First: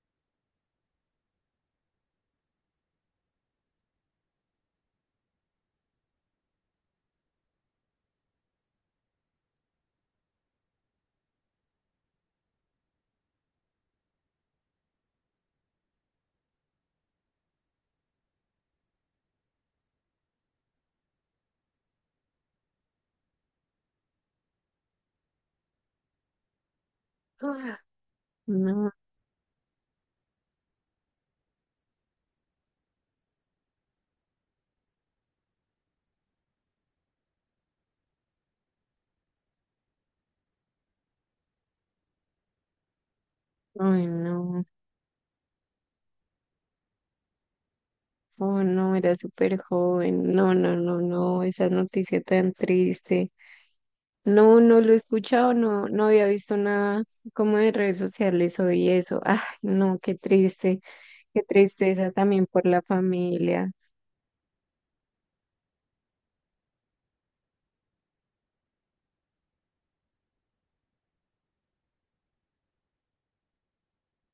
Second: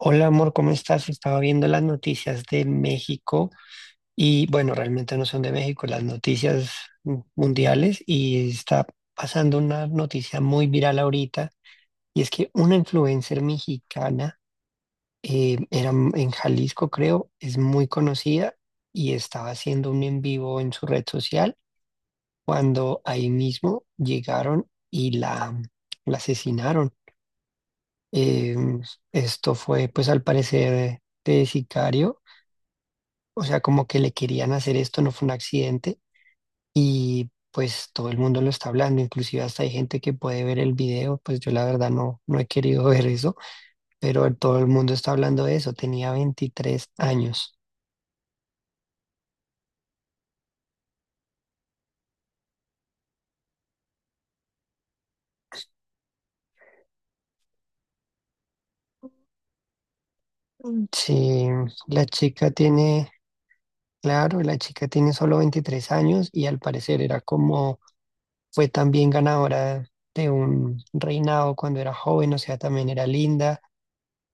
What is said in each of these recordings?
Hola amor, ¿cómo estás? Estaba viendo las noticias de México y bueno, realmente no son de México, las noticias mundiales y está pasando una noticia muy viral ahorita, y es que una influencer mexicana, era en Jalisco creo, es muy conocida y estaba haciendo un en vivo en su red social cuando ahí mismo llegaron y la, la asesinaron. Ah, Em, No, Esto fue, pues, al parecer de sicario. O sea, como que le querían hacer esto, no fue un accidente, y pues todo el mundo lo está hablando, inclusive hasta hay gente que puede ver el video. Pues yo la verdad no, no he querido ver eso, ay, pero todo no, el mundo está hablando de eso. Tenía 23 años. oh, no, era súper joven. No, no, no, no, esa noticia tan triste. No, no lo he escuchado, no, no había visto nada como de redes sociales hoy eso. Ay, no, qué triste, Mm. qué Sí, la tristeza también chica por la tiene, familia. claro, la chica tiene solo 23 años y al parecer era como, fue también ganadora de un reinado cuando era joven, o sea, también era linda.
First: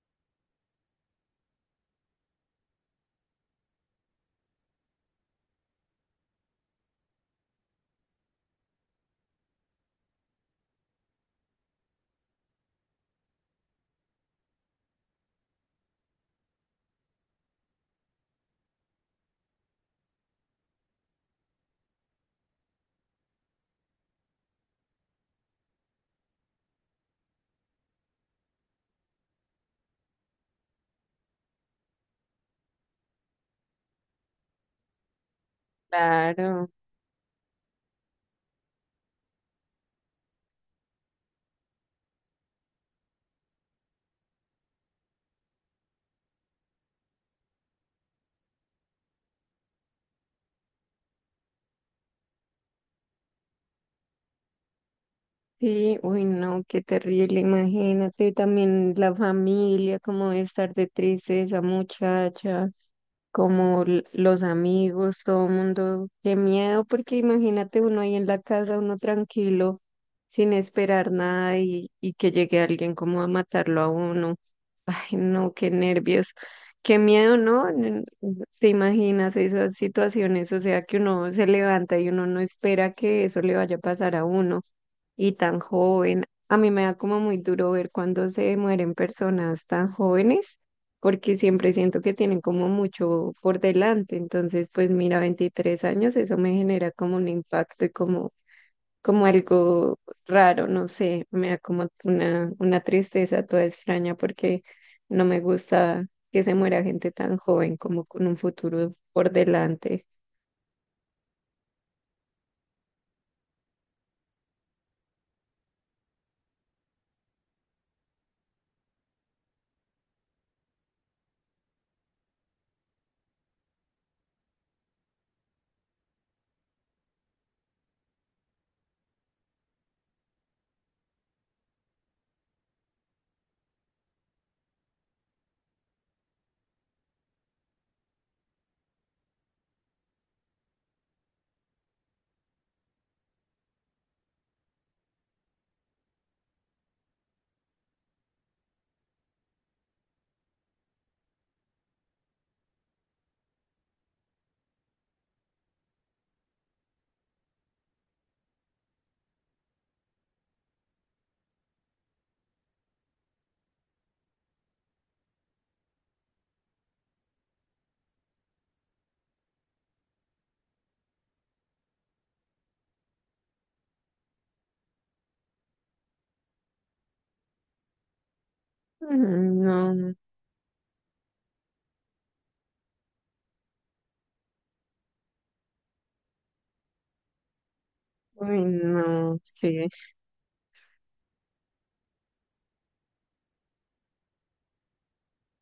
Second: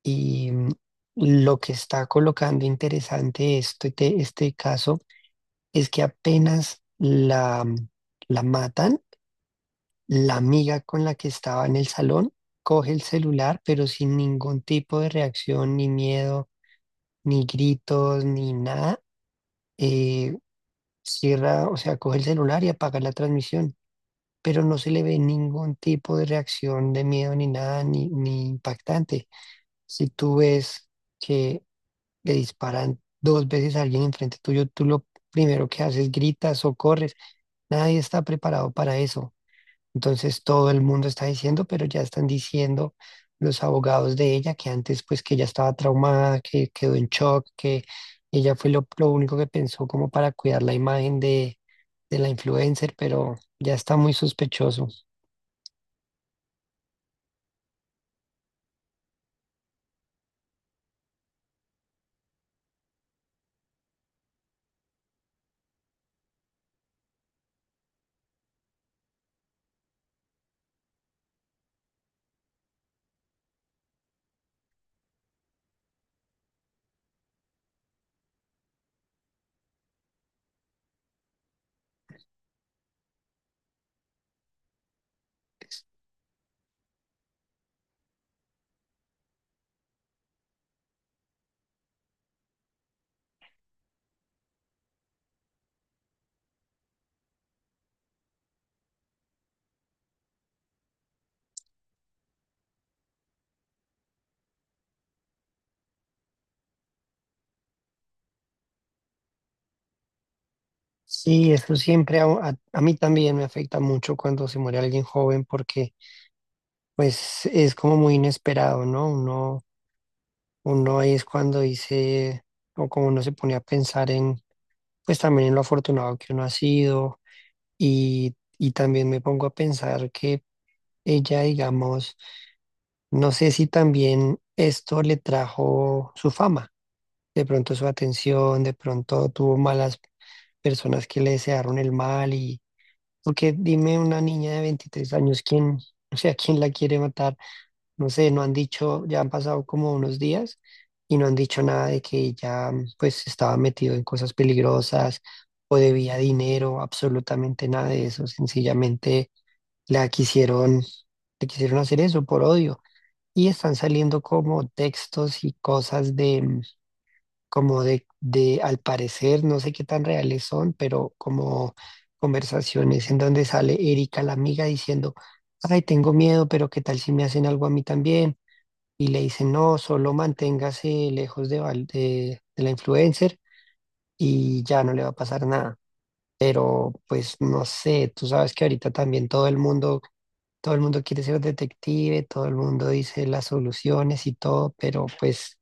Y lo que está colocando interesante este caso es que apenas la, la matan, la amiga con la que estaba en el salón coge el celular, pero sin ningún tipo de reacción, ni miedo, ni gritos, ni nada. eh, Cierra, o sea, coge el celular y apaga la transmisión, pero no se le ve ningún tipo de reacción de miedo, ni nada, ni impactante. Si tú ves que le disparan dos veces a alguien enfrente tuyo, tú lo primero que haces, gritas Claro, o corres. Nadie está preparado para eso. Entonces todo el mundo está diciendo, pero ya están diciendo los abogados de ella que antes, pues que ella estaba traumada, que quedó en shock, que ella fue lo único que pensó como para cuidar la imagen de la influencer, pero ya está muy sospechoso. sí, uy, no, qué terrible, imagínate también la familia, cómo debe estar de triste esa muchacha. Como los amigos, todo el mundo, qué miedo, porque imagínate uno ahí en la casa, uno tranquilo, sin esperar nada y que llegue alguien como a matarlo a uno. Ay, no, qué nervios, qué miedo, ¿no? ¿Te imaginas esas situaciones? O sea, que uno se levanta y uno no espera que eso le vaya a pasar a uno y tan joven. A mí me da como muy duro ver cuando se mueren personas tan jóvenes, porque siempre siento que tienen como mucho por delante. Entonces, pues mira, 23 años, eso me genera como un impacto y como, como algo raro, no sé, me da como una tristeza toda extraña porque no me gusta que se muera gente tan joven como con un futuro por delante. Sí, eso siempre a mí también me afecta mucho cuando se muere alguien joven, porque pues es como muy inesperado, ¿no? Uno ahí es cuando dice, o como uno se pone a pensar en, pues también en lo afortunado que uno ha sido, y también me pongo a pensar que ella, digamos, no sé si también esto le trajo su fama, de pronto su atención, de pronto tuvo malas personas que le desearon el mal, y porque dime una niña de 23 años, ¿quién, o sea, quién la quiere matar? No sé, no han dicho, ya han pasado como unos días y no han dicho nada de que ya pues estaba metido en cosas peligrosas o debía dinero, absolutamente nada de eso. Sencillamente la quisieron, le quisieron hacer eso por odio, y están saliendo como textos y cosas de como de al parecer, no sé qué tan reales son, pero como conversaciones en donde sale Erika la amiga diciendo: "Ay, tengo miedo, pero ¿qué tal si me hacen algo a mí también?" Y le dicen: Mm, "No, solo No, manténgase lejos de, de la influencer y ya no le va a pasar nada". Pero pues no sé, tú sabes uy, que ahorita también no, sí. Todo el mundo quiere ser detective, todo el mundo dice las soluciones y todo, pero pues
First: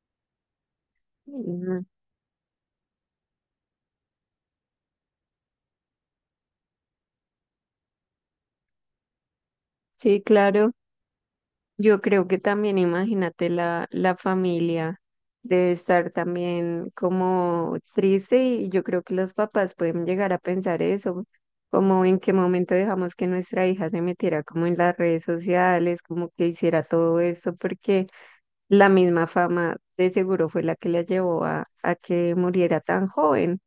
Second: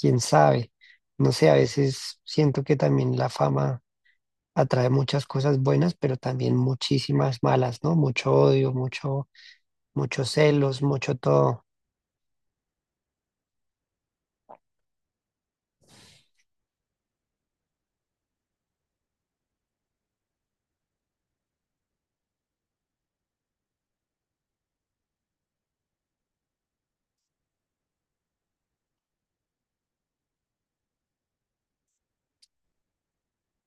quién sabe. No sé, a No. veces siento que también la fama atrae muchas cosas buenas, pero también muchísimas malas, ¿no? Mucho odio, mucho, Sí, muchos claro. celos, mucho todo. Yo creo que también, imagínate, la familia debe estar también como triste y yo creo que los papás pueden llegar a pensar eso, como en qué momento dejamos que nuestra hija se metiera como en las redes sociales, como que hiciera todo esto, porque la misma fama de seguro fue la que la llevó a que muriera tan joven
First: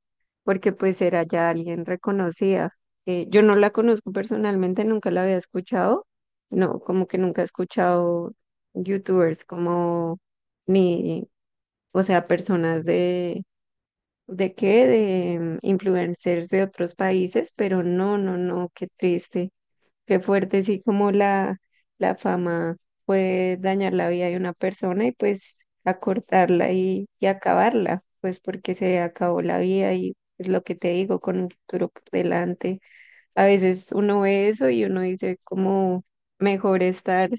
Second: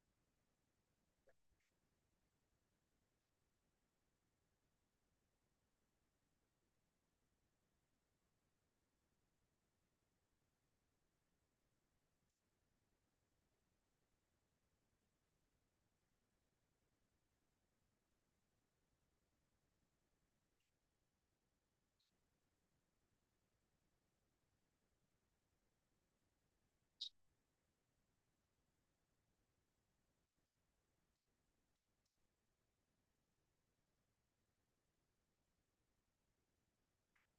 porque pues era ya alguien reconocida. Yo no la conozco personalmente, nunca la había escuchado, no, como que nunca he escuchado youtubers como ni, o sea, personas ¿de qué? De influencers de otros países, pero no, no, no, qué triste. Qué fuerte, sí, como la fama puede dañar la vida de una persona y pues acortarla y acabarla, pues porque se acabó la vida y es lo que te digo, con un futuro por delante. A veces uno ve eso y uno dice como mejor estar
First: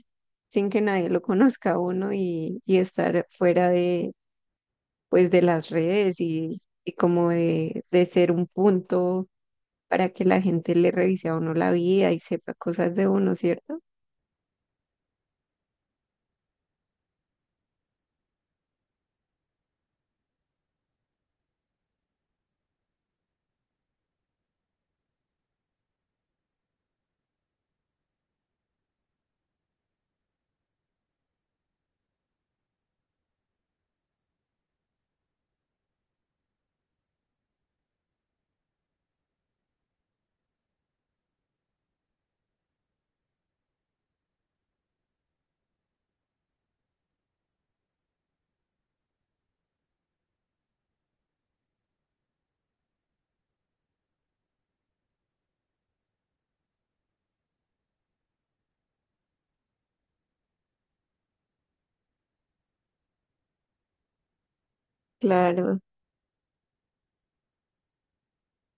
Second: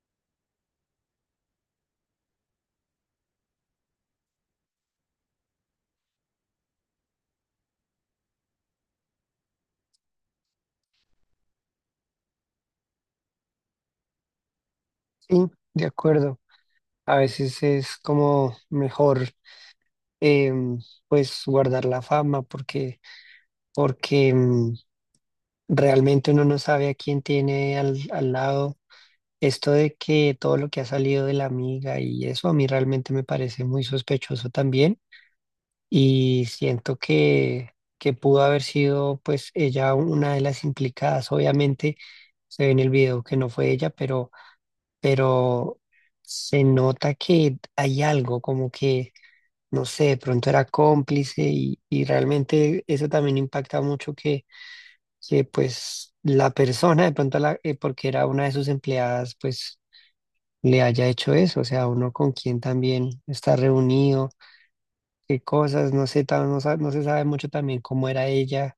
sin que nadie lo conozca a uno y estar fuera de, pues de las redes y como de ser un punto para que la gente le revise a uno la vida y sepa cosas de uno, ¿cierto? Sí, de acuerdo. A veces es como mejor em, pues guardar la fama, porque, porque realmente uno no sabe a quién tiene al lado. Esto de que todo lo que ha salido de la amiga y eso a mí realmente me parece muy sospechoso también, y siento que pudo haber sido pues ella una de las implicadas. Obviamente se ve en el video que no fue ella, pero se nota que hay algo como que no sé, de pronto era cómplice y realmente eso también impacta mucho que pues la persona de pronto, la, porque era una de sus empleadas, pues le haya hecho eso, o sea, uno con quien también está reunido, qué Claro, cosas, no sé, no, no se sabe mucho también cómo era ella.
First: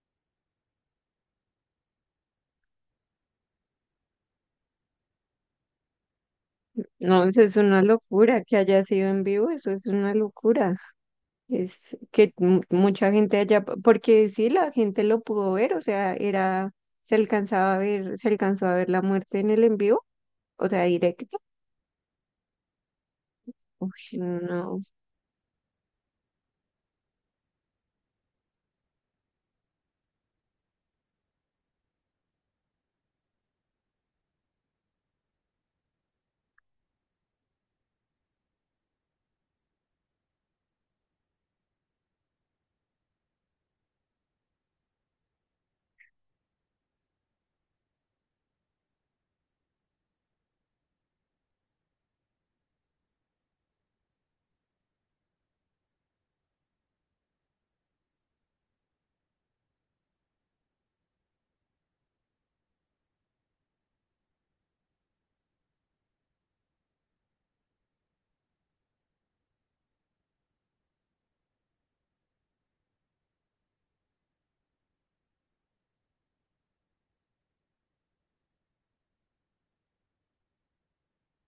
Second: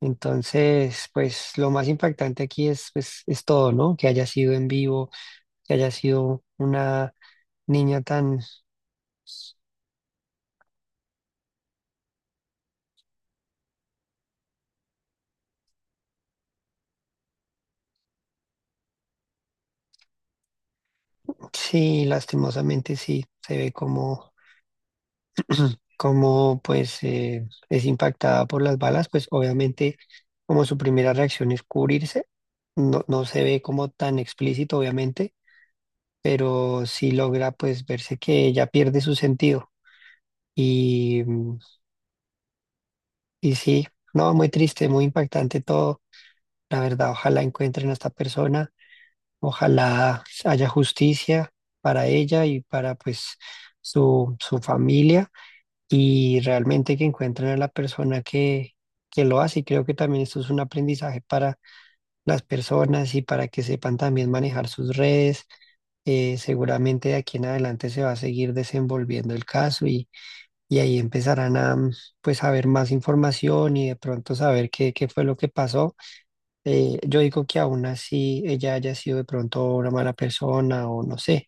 Entonces, pues lo más impactante aquí es, pues, es todo, ¿no? Que haya sido en vivo, que haya sido una no, eso es una niña tan, locura que haya sido en vivo, eso es una locura. Es que mucha gente allá, porque sí, la gente lo pudo ver, o sea, era, se alcanzaba a ver, se alcanzó a ver la muerte en el en vivo, o sea, directo. sí, lastimosamente sí, se ve Uy, como no, pues es impactada por las balas. Pues obviamente como su primera reacción es cubrirse, no, no se ve como tan explícito obviamente, pero sí logra pues verse que ella pierde su sentido y, y sí, no, muy triste, muy impactante todo, la verdad. Ojalá encuentren a esta persona, ojalá haya justicia para ella y para pues su familia, y realmente que encuentren a la persona que lo hace. Y creo que también esto es un aprendizaje para las personas y para que sepan también manejar sus redes. Seguramente de aquí en adelante se va a seguir desenvolviendo el caso y ahí empezarán a pues a ver más información y de pronto saber qué, qué fue lo que pasó. Yo digo que aún así ella haya sido de pronto una mala persona o no sé,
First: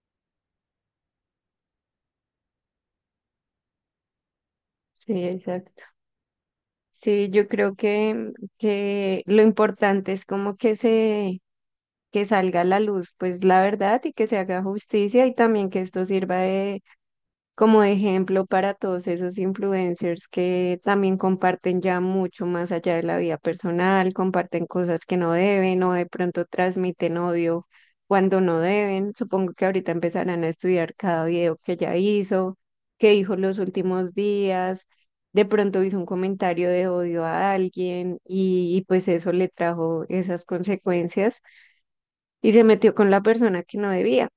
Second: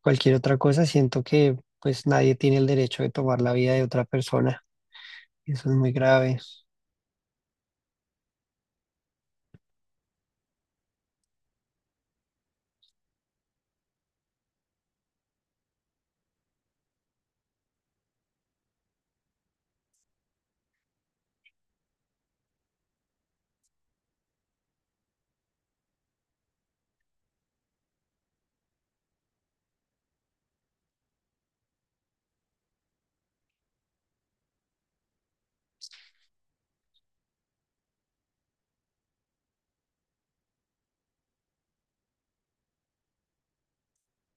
cualquier otra cosa, siento que pues nadie tiene el derecho de tomar la vida de otra persona. sí, Eso es exacto. muy grave. Sí, yo creo que lo importante es como que se, que salga a la luz, pues la verdad y que se haga justicia y también que esto sirva como ejemplo para todos esos influencers que también comparten ya mucho más allá de la vida personal, comparten cosas que no deben o de pronto transmiten odio cuando no deben. Supongo que ahorita empezarán a estudiar cada video que ya hizo, que dijo los últimos días. De pronto hizo un comentario de odio a alguien y pues eso le trajo esas consecuencias y se metió con la persona que no debía.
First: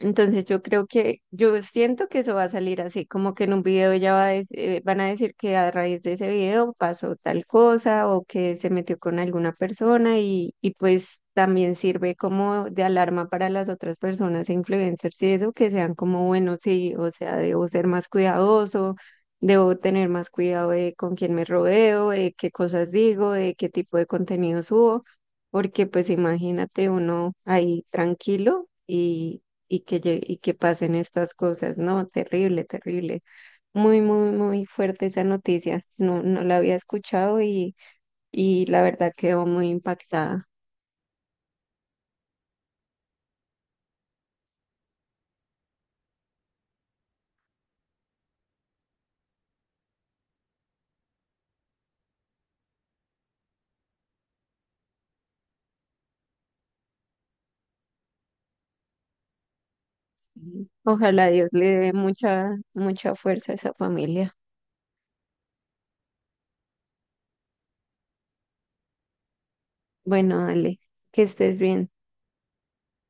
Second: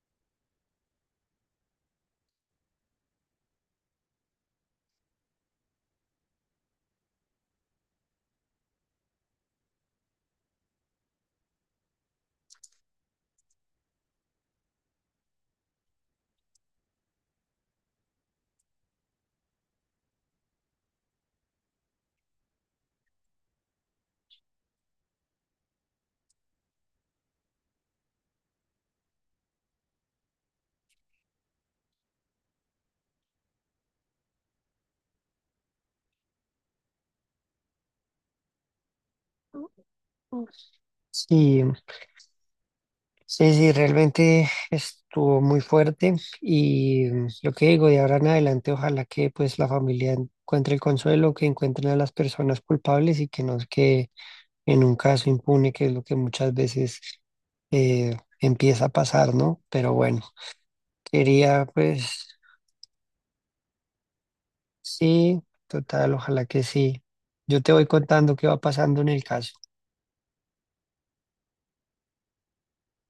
Entonces yo creo que, yo siento que eso va a salir así, como que en un video ya van a decir que a raíz de ese video pasó tal cosa o que se metió con alguna persona y pues también sirve como de alarma para las otras personas, e influencers y eso, que sean como, bueno, sí, o sea, debo ser más cuidadoso, debo tener más cuidado de con quién me rodeo, de qué cosas digo, de qué tipo de contenido subo, porque pues imagínate uno ahí tranquilo. Y que pasen estas cosas, ¿no? Terrible, terrible. Muy, muy, muy fuerte esa noticia. No, no la había escuchado y la verdad quedó muy impactada. Sí, sí, sí, realmente estuvo muy fuerte y, lo que digo, de ahora en adelante, ojalá que pues la familia encuentre el consuelo, que encuentren a las personas culpables y que no se quede en un caso impune, que es lo que muchas veces empieza a pasar, ¿no? Pero bueno, Sí. Ojalá Dios quería le dé pues mucha, mucha fuerza a esa familia. sí, total, ojalá que sí. Yo te voy contando qué va pasando en el caso. Bueno, Ale, que estés bien.